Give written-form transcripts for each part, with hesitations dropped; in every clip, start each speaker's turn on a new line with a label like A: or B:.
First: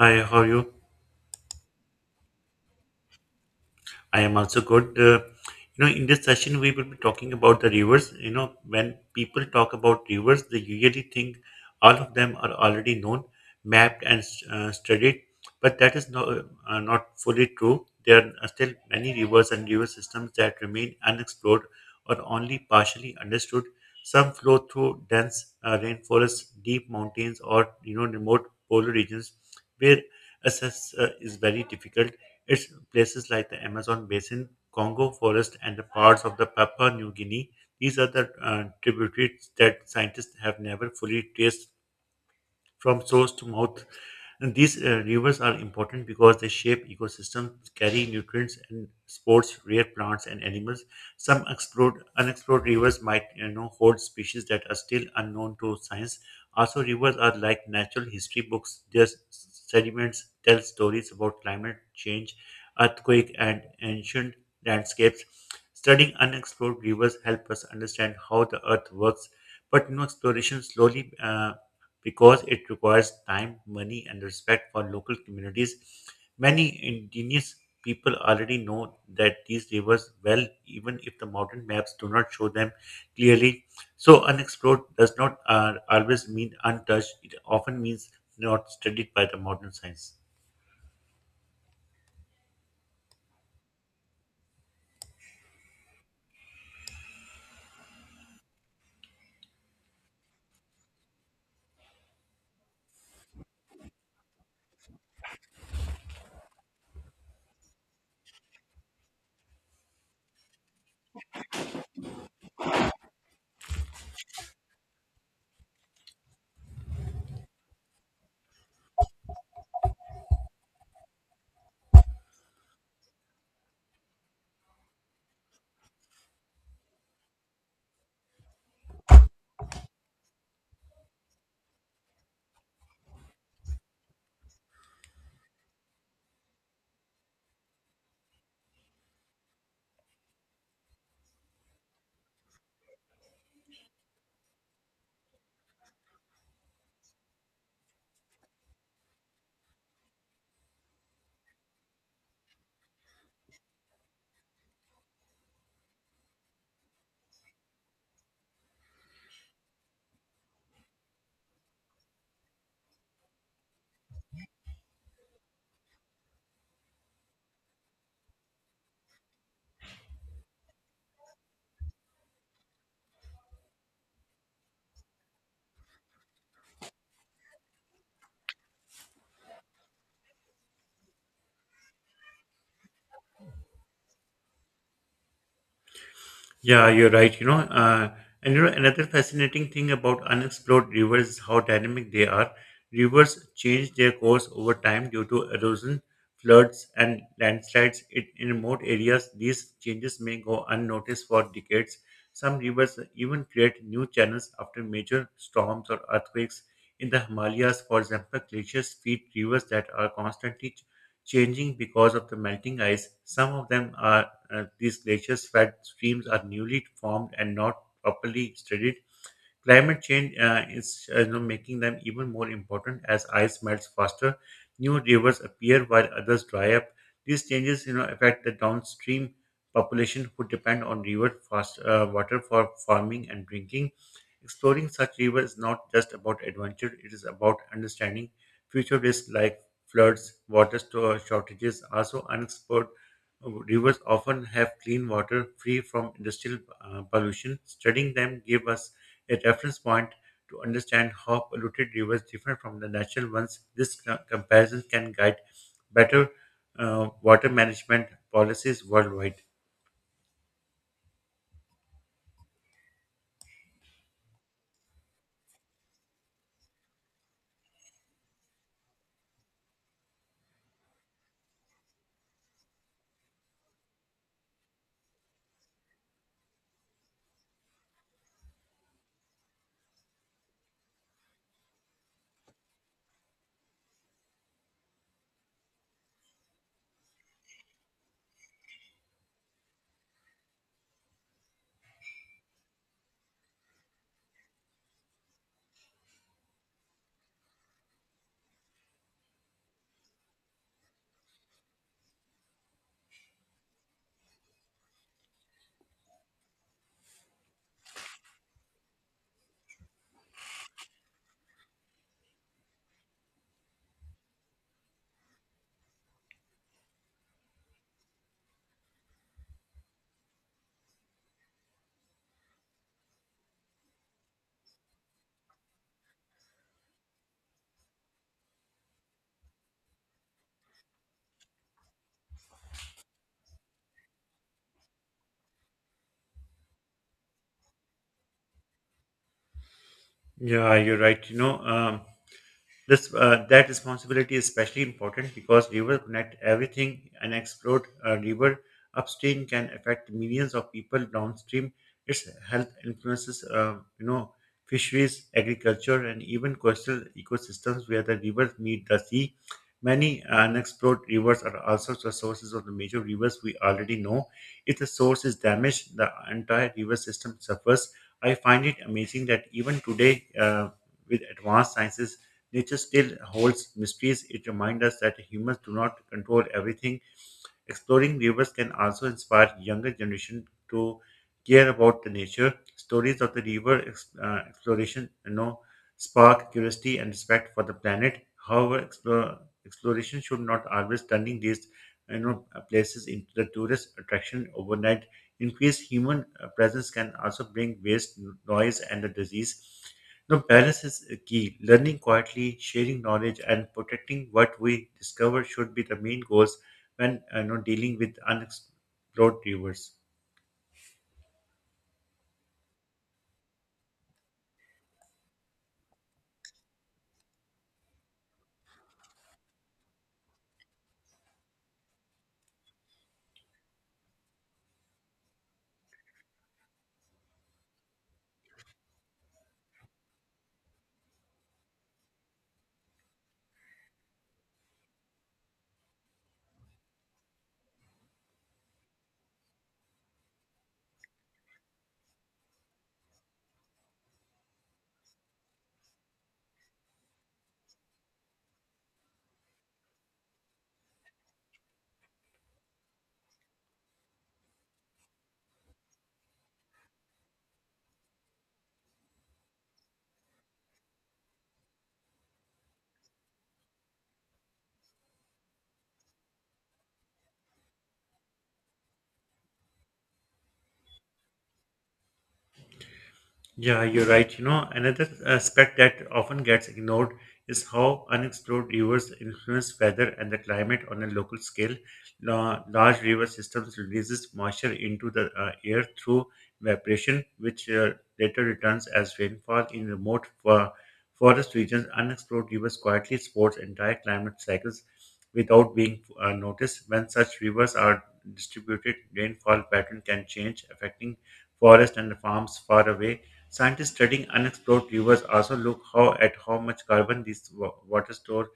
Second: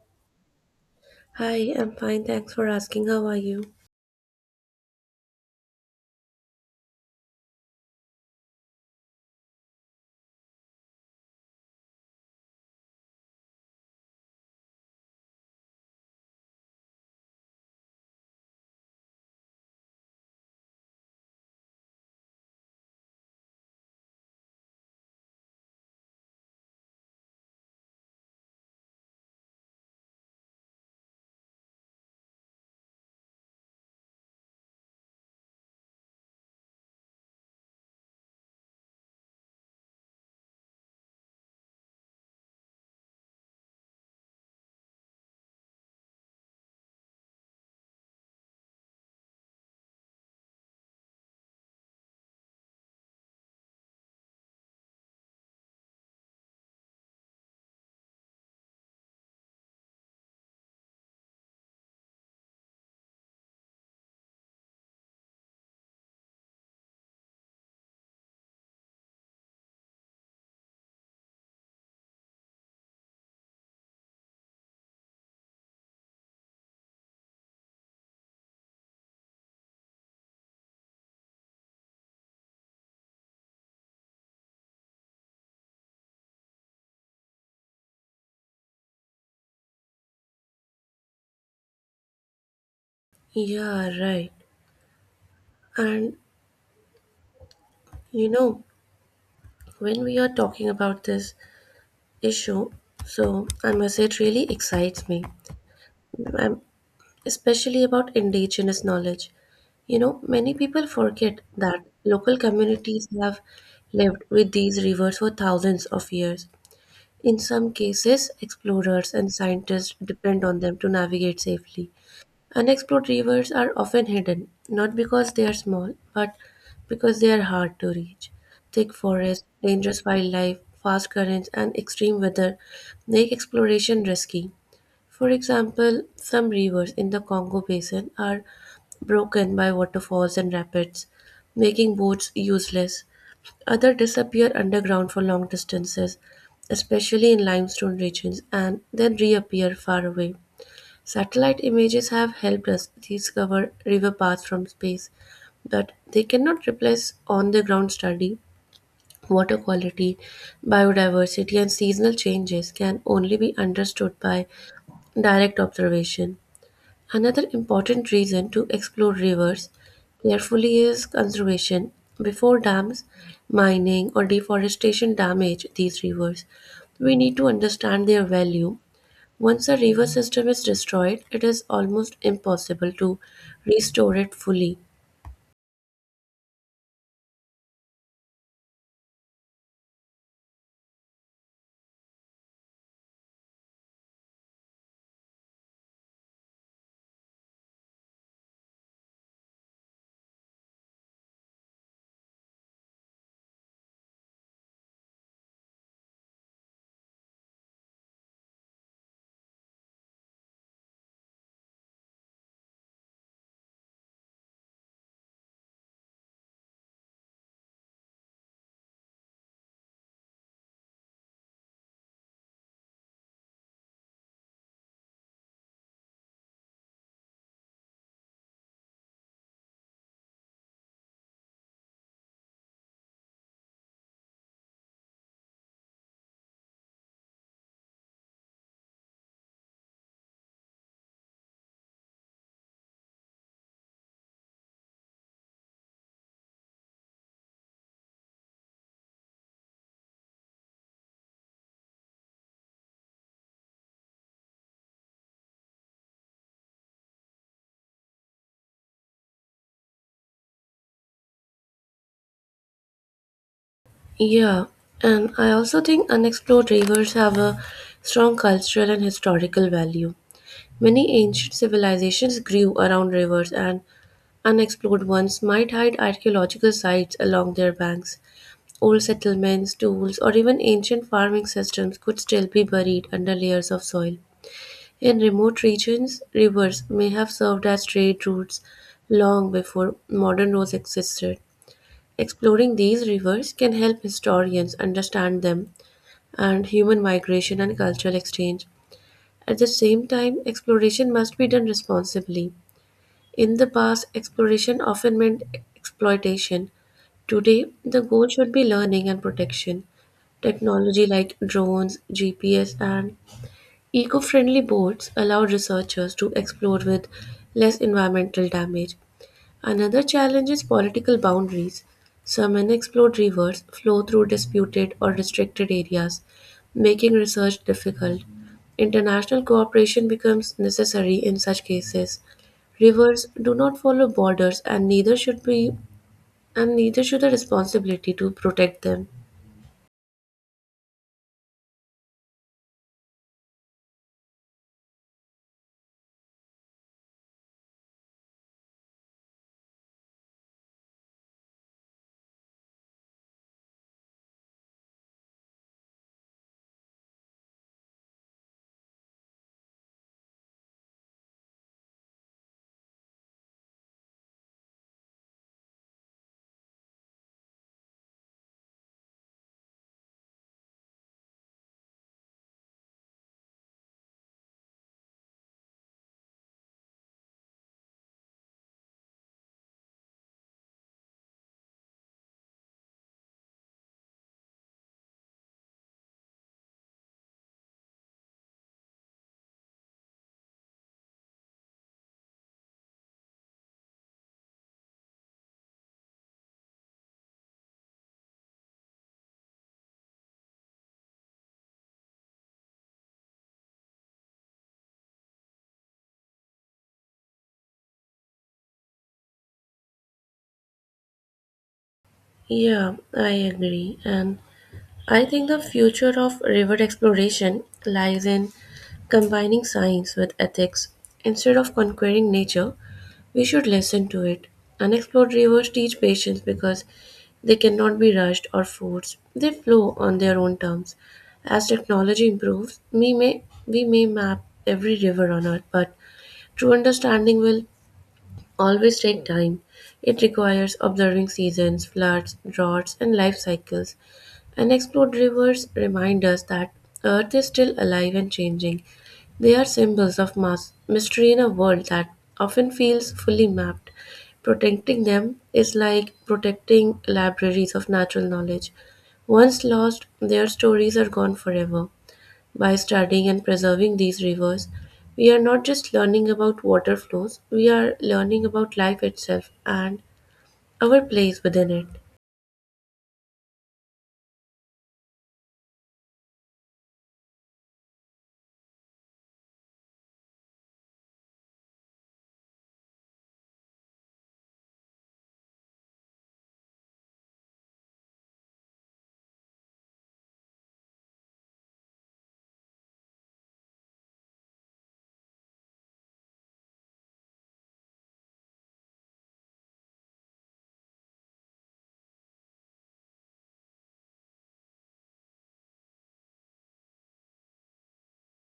A: Hi, how are you?
B: Hi, I'm fine. Thanks for asking. How are you?
A: I am also good. In this session, we will be talking about the rivers. You know, when people talk about rivers, they usually think all of them are already known, mapped, and studied. But that is no, not fully true. There are still many rivers and river systems that remain unexplored or only partially understood. Some flow through dense rainforests, deep mountains, or you know, remote polar regions where access is very difficult. It's places like the Amazon basin, Congo forest, and the parts of the Papua New Guinea. These are the tributaries that scientists have never fully traced from source to mouth. And these rivers are important because they shape ecosystems, carry nutrients, and sports rare plants and animals. Some explored, unexplored rivers might you know, hold species that are still unknown to science. Also, rivers are like natural history books. Their sediments tell stories about climate change, earthquake, and ancient landscapes. Studying unexplored rivers help us understand how the earth works, but no exploration slowly because it requires time, money, and respect for local communities. Many indigenous people already know that these rivers well, even if the modern maps do not show them clearly. So, unexplored does not always mean untouched, it often means not studied by the modern science.
B: Yeah, right. And you know, when we are talking about this issue, so I must say it really excites me. I'm especially about indigenous knowledge. You know, many people forget that local communities have lived with these rivers for thousands of years. In some cases, explorers and scientists depend on them to navigate safely. Unexplored rivers are often hidden, not because they are small, but because they are hard to reach. Thick forests, dangerous wildlife, fast currents, and extreme weather make exploration risky. For example, some rivers in the Congo basin are broken by waterfalls and rapids, making boats useless. Others disappear underground for long distances, especially in limestone regions, and then reappear far away. Satellite images have helped us discover river paths from space, but they cannot replace on the ground study. Water quality, biodiversity, and seasonal changes can only be understood by direct observation. Another important reason to explore rivers carefully is conservation. Before dams, mining, or deforestation damage these rivers, we need to understand their value. Once the river system is destroyed, it is almost impossible to restore it fully.
A: Yeah, you're right. Another fascinating thing about unexplored rivers is how dynamic they are. Rivers change their course over time due to erosion, floods, and landslides. It, in remote areas, these changes may go unnoticed for decades. Some rivers even create new channels after major storms or earthquakes. In the Himalayas, for example, glaciers feed rivers that are constantly changing because of the melting ice. Some of them are these glaciers fed streams are newly formed and not properly studied. Climate change is you know, making them even more important as ice melts faster, new rivers appear while others dry up. These changes, you know, affect the downstream population who depend on river fast water for farming and drinking. Exploring such rivers is not just about adventure; it is about understanding future risks like floods, water store shortages. Also, unexplored rivers often have clean water free from industrial pollution. Studying them give us a reference point to understand how polluted rivers differ from the natural ones. This comparison can guide better water management policies worldwide.
B: Yeah, and I also think unexplored rivers have a strong cultural and historical value. Many ancient civilizations grew around rivers, and unexplored ones might hide archaeological sites along their banks. Old settlements, tools, or even ancient farming systems could still be buried under layers of soil. In remote regions, rivers may have served as trade routes long before modern roads existed. Exploring these rivers can help historians understand them and human migration and cultural exchange. At the same time, exploration must be done responsibly. In the past, exploration often meant exploitation. Today, the goal should be learning and protection. Technology like drones, GPS, and Eco friendly boats allow researchers to explore with less environmental damage. Another challenge is political boundaries. Some unexplored rivers flow through disputed or restricted areas, making research difficult. International cooperation becomes necessary in such cases. Rivers do not follow borders, and neither should the responsibility to protect them.
A: Yeah, you're right. This that responsibility is especially important because river connect everything. And explored river upstream can affect millions of people downstream. Its health influences, you know, fisheries, agriculture, and even coastal ecosystems where the rivers meet the sea. Many unexplored rivers are also the sources of the major rivers we already know. If the source is damaged, the entire river system suffers. I find it amazing that even today, with advanced sciences Nature still holds mysteries. It reminds us that humans do not control everything. Exploring rivers can also inspire younger generation to care about the nature. Stories of the river exploration, you know, spark curiosity and respect for the planet. However, exploration should not always turning these, you know, places into the tourist attraction overnight. Increased human presence can also bring waste, noise, and the disease. No, balance is a key. Learning quietly, sharing knowledge, and protecting what we discover should be the main goals when you know dealing with unexplored rivers.
B: Yeah, I agree. And I think the future of river exploration lies in combining science with ethics. Instead of conquering nature, we should listen to it. Unexplored rivers teach patience because they cannot be rushed or forced. They flow on their own terms. As technology improves, we may map every river on earth, but true understanding will always take time. It requires observing seasons, floods, droughts, and life cycles. Unexplored rivers remind us that Earth is still alive and changing. They are symbols of mass mystery in a world that often feels fully mapped. Protecting them is like protecting libraries of natural knowledge. Once lost, their stories are gone forever. By studying and preserving these rivers, we are not just learning about water flows, we are learning about life itself and our place within it.
A: Yeah, you're right. You know, another aspect that often gets ignored is how unexplored rivers influence weather and the climate on a local scale. Large river systems releases moisture into the air through evaporation, which later returns as rainfall in remote forest regions. Unexplored rivers quietly supports entire climate cycles without being noticed. When such rivers are distributed, rainfall pattern can change, affecting forest and farms far away. Scientists studying unexplored rivers also look how at how much carbon these water store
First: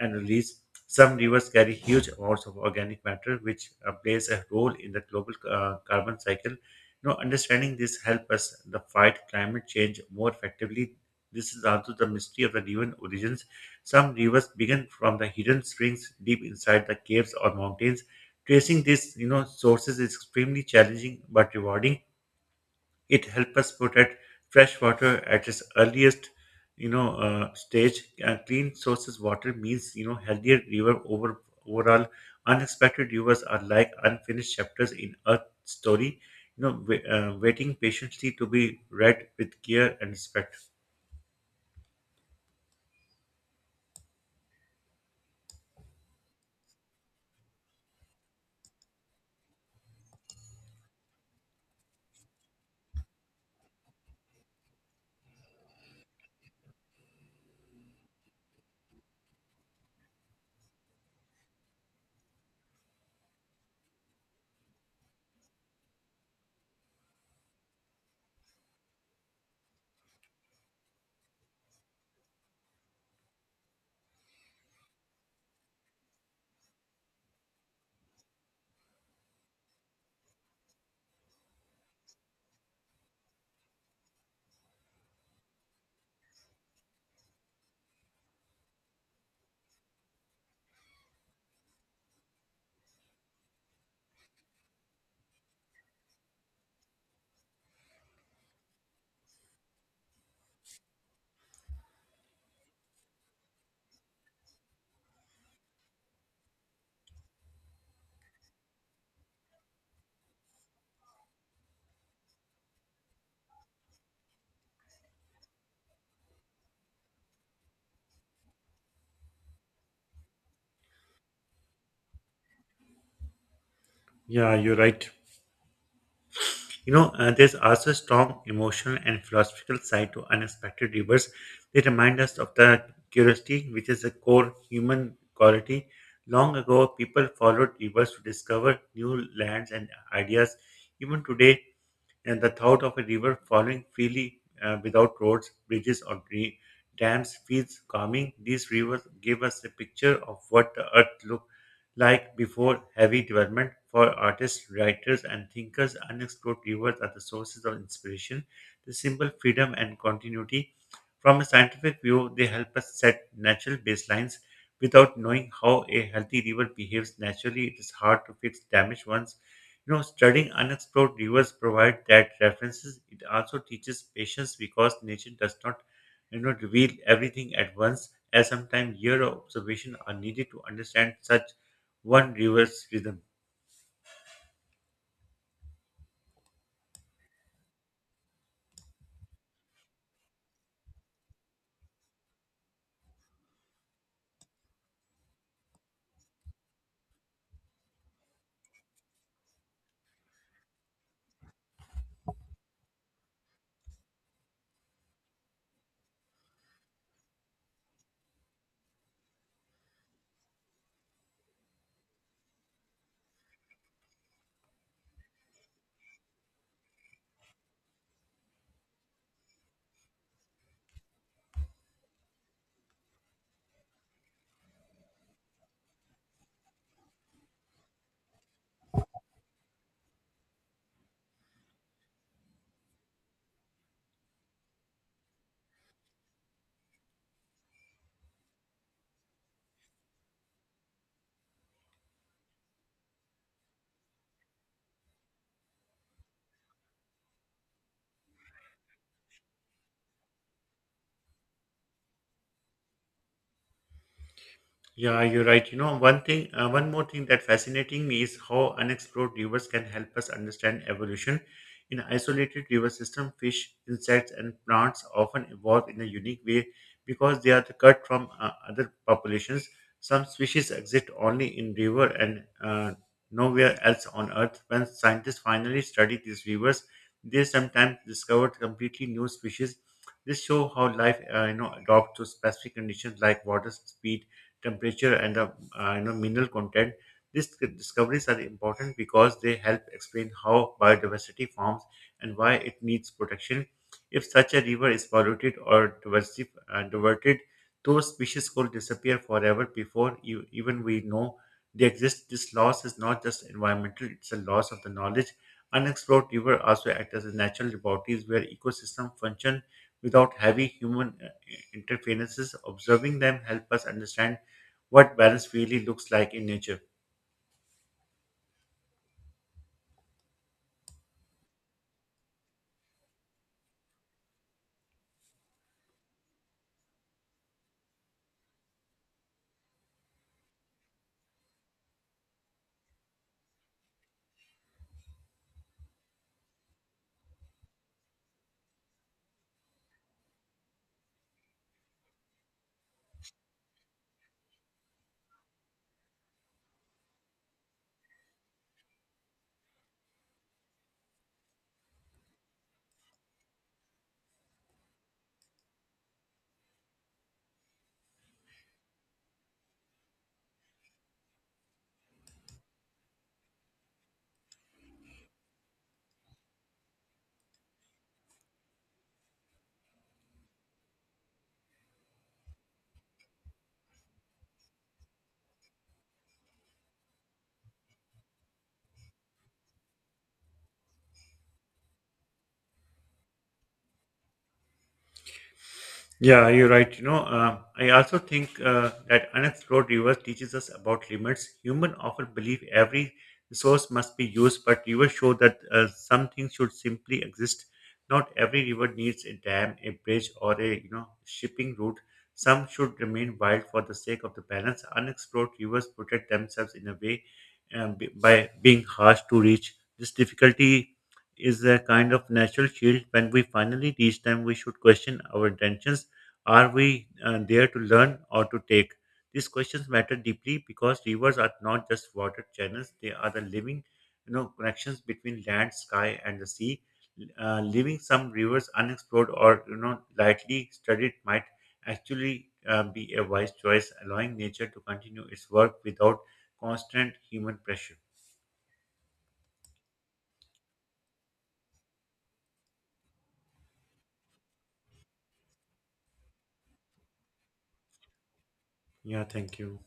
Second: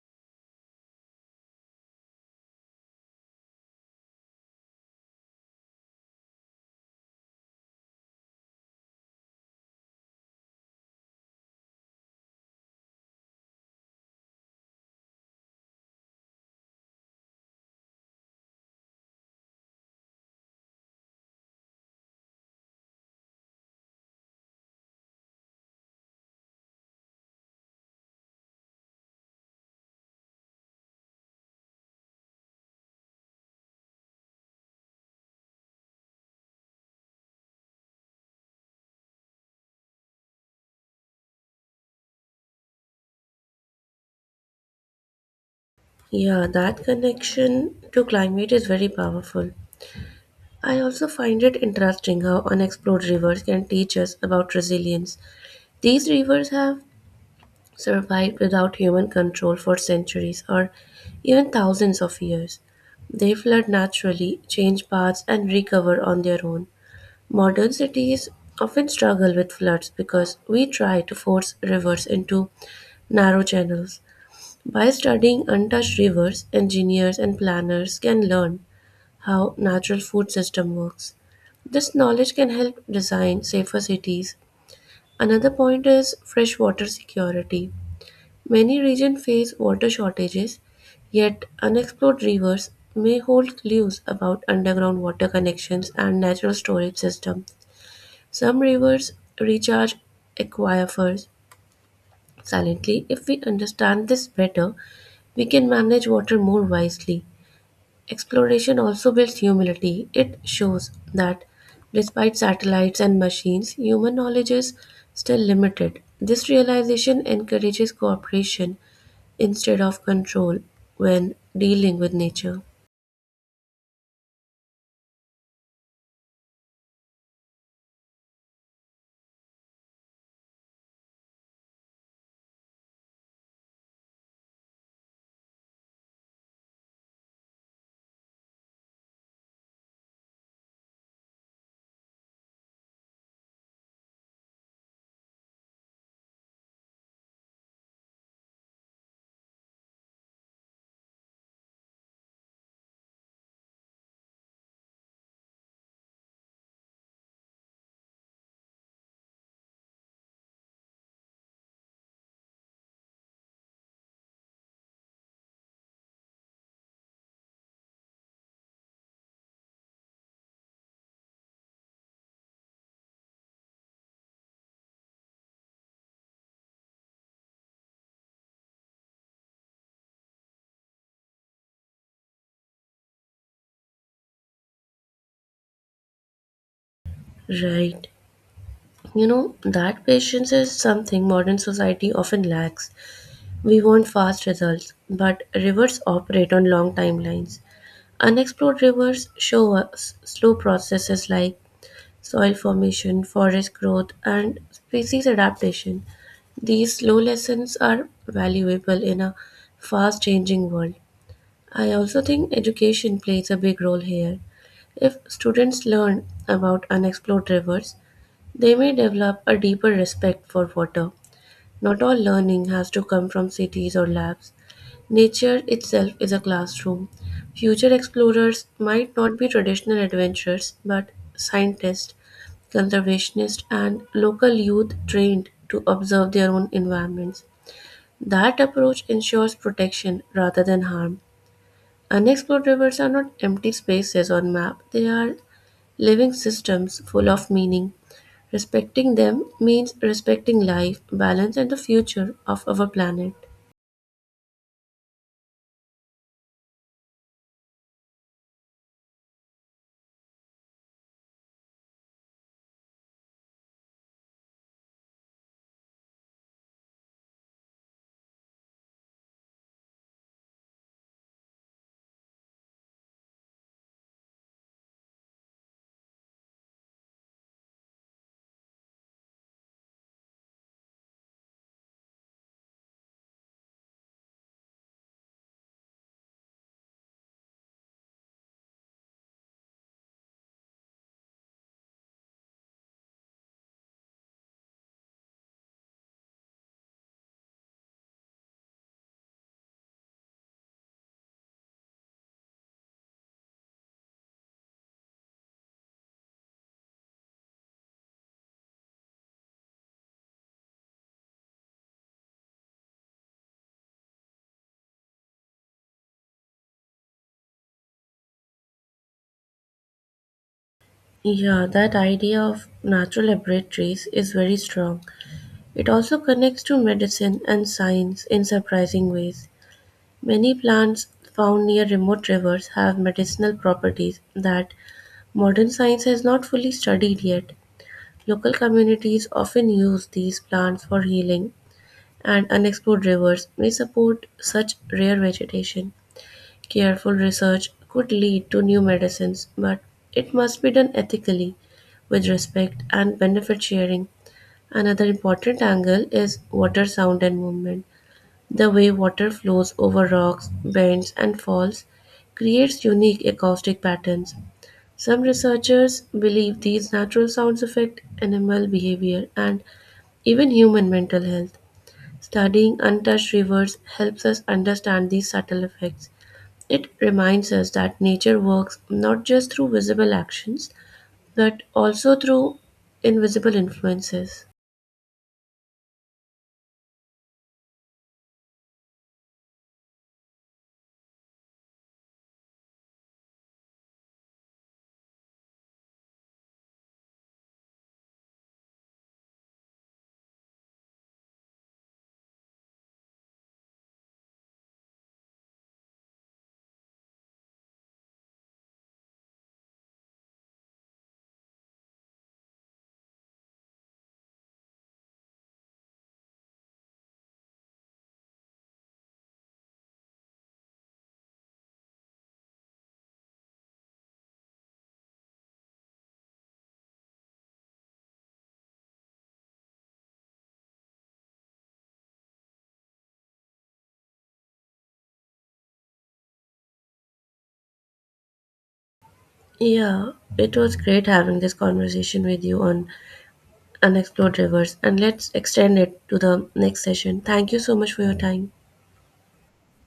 A: and release. Some rivers carry huge amounts of organic matter, which plays a role in the global carbon cycle. You know, understanding this help us the fight climate change more effectively. This is also the mystery of the river origins. Some rivers begin from the hidden springs deep inside the caves or mountains. Tracing these, you know, sources is extremely challenging but rewarding it helps us protect fresh water at its earliest, stage. Clean sources water means you know healthier river over overall. Unexpected rivers are like unfinished chapters in a story, waiting patiently to be read with care and respect.
B: Yeah, that connection to climate is very powerful. I also find it interesting how unexplored rivers can teach us about resilience. These rivers have survived without human control for centuries or even thousands of years. They flood naturally, change paths, and recover on their own. Modern cities often struggle with floods because we try to force rivers into narrow channels. By studying untouched rivers, engineers and planners can learn how natural food system works. This knowledge can help design safer cities. Another point is freshwater security. Many regions face water shortages, yet unexplored rivers may hold clues about underground water connections and natural storage systems. Some rivers recharge aquifers silently. If we understand this better, we can manage water more wisely. Exploration also builds humility. It shows that despite satellites and machines, human knowledge is still limited. This realization encourages cooperation instead of control when dealing with nature.
A: Yeah, you're right. There's also a strong emotional and philosophical side to unexpected rivers. They remind us of the curiosity, which is a core human quality. Long ago, people followed rivers to discover new lands and ideas. Even today, and the thought of a river flowing freely without roads, bridges, or dams feels calming. These rivers give us a picture of what the earth looked like before heavy development. For artists, writers, and thinkers, unexplored rivers are the sources of inspiration. The symbol freedom and continuity. From a scientific view, they help us set natural baselines. Without knowing how a healthy river behaves naturally, it is hard to fix damaged ones. You know, studying unexplored rivers provide that references. It also teaches patience because nature does not, you know, reveal everything at once, as sometimes year of observation are needed to understand such one river's rhythm.
B: Right. You know, that patience is something modern society often lacks. We want fast results, but rivers operate on long timelines. Unexplored rivers show us slow processes like soil formation, forest growth, and species adaptation. These slow lessons are valuable in a fast changing world. I also think education plays a big role here. If students learn about unexplored rivers, they may develop a deeper respect for water. Not all learning has to come from cities or labs. Nature itself is a classroom. Future explorers might not be traditional adventurers, but scientists, conservationists, and local youth trained to observe their own environments. That approach ensures protection rather than harm. Unexplored rivers are not empty spaces on map, they are living systems full of meaning. Respecting them means respecting life, balance, and the future of our planet.
A: Yeah, you're right. One more thing that fascinating me is how unexplored rivers can help us understand evolution. In isolated river system, fish, insects, and plants often evolve in a unique way because they are cut from other populations. Some species exist only in river and nowhere else on Earth. When scientists finally study these rivers, they sometimes discovered completely new species. This show how life, you know, adopts to specific conditions like water, speed temperature and the you know mineral content. These discoveries are important because they help explain how biodiversity forms and why it needs protection. If such a river is polluted or diverted, those species could disappear forever before you, even we know they exist. This loss is not just environmental; it's a loss of the knowledge. Unexplored river also act as a natural laboratories where ecosystem function without heavy human interferences. Observing them help us understand what balance really looks like in nature.
B: Yeah, that idea of natural laboratories is very strong. It also connects to medicine and science in surprising ways. Many plants found near remote rivers have medicinal properties that modern science has not fully studied yet. Local communities often use these plants for healing, and unexplored rivers may support such rare vegetation. Careful research could lead to new medicines, but it must be done ethically with respect and benefit sharing. Another important angle is water sound and movement. The way water flows over rocks, bends, and falls creates unique acoustic patterns. Some researchers believe these natural sounds affect animal behavior and even human mental health. Studying untouched rivers helps us understand these subtle effects. It reminds us that nature works not just through visible actions, but also through invisible influences.
A: Yeah, you're right. I also think that unexplored rivers teaches us about limits. Human often believe every resource must be used, but rivers show that some things should simply exist. Not every river needs a dam, a bridge, or a you know shipping route. Some should remain wild for the sake of the balance. Unexplored rivers protect themselves in a way by being harsh to reach. This difficulty is a kind of natural shield. When we finally reach them, we should question our intentions are we there to learn or to take? These questions matter deeply because rivers are not just water channels; they are the living, you know, connections between land, sky, and the sea. Leaving some rivers unexplored or you know lightly studied might actually be a wise choice, allowing nature to continue its work without constant human pressure.
B: Yeah, it was great having this conversation with you on unexplored rivers, and let's extend it to the next session. Thank you so much for your time.
A: Yeah, thank you.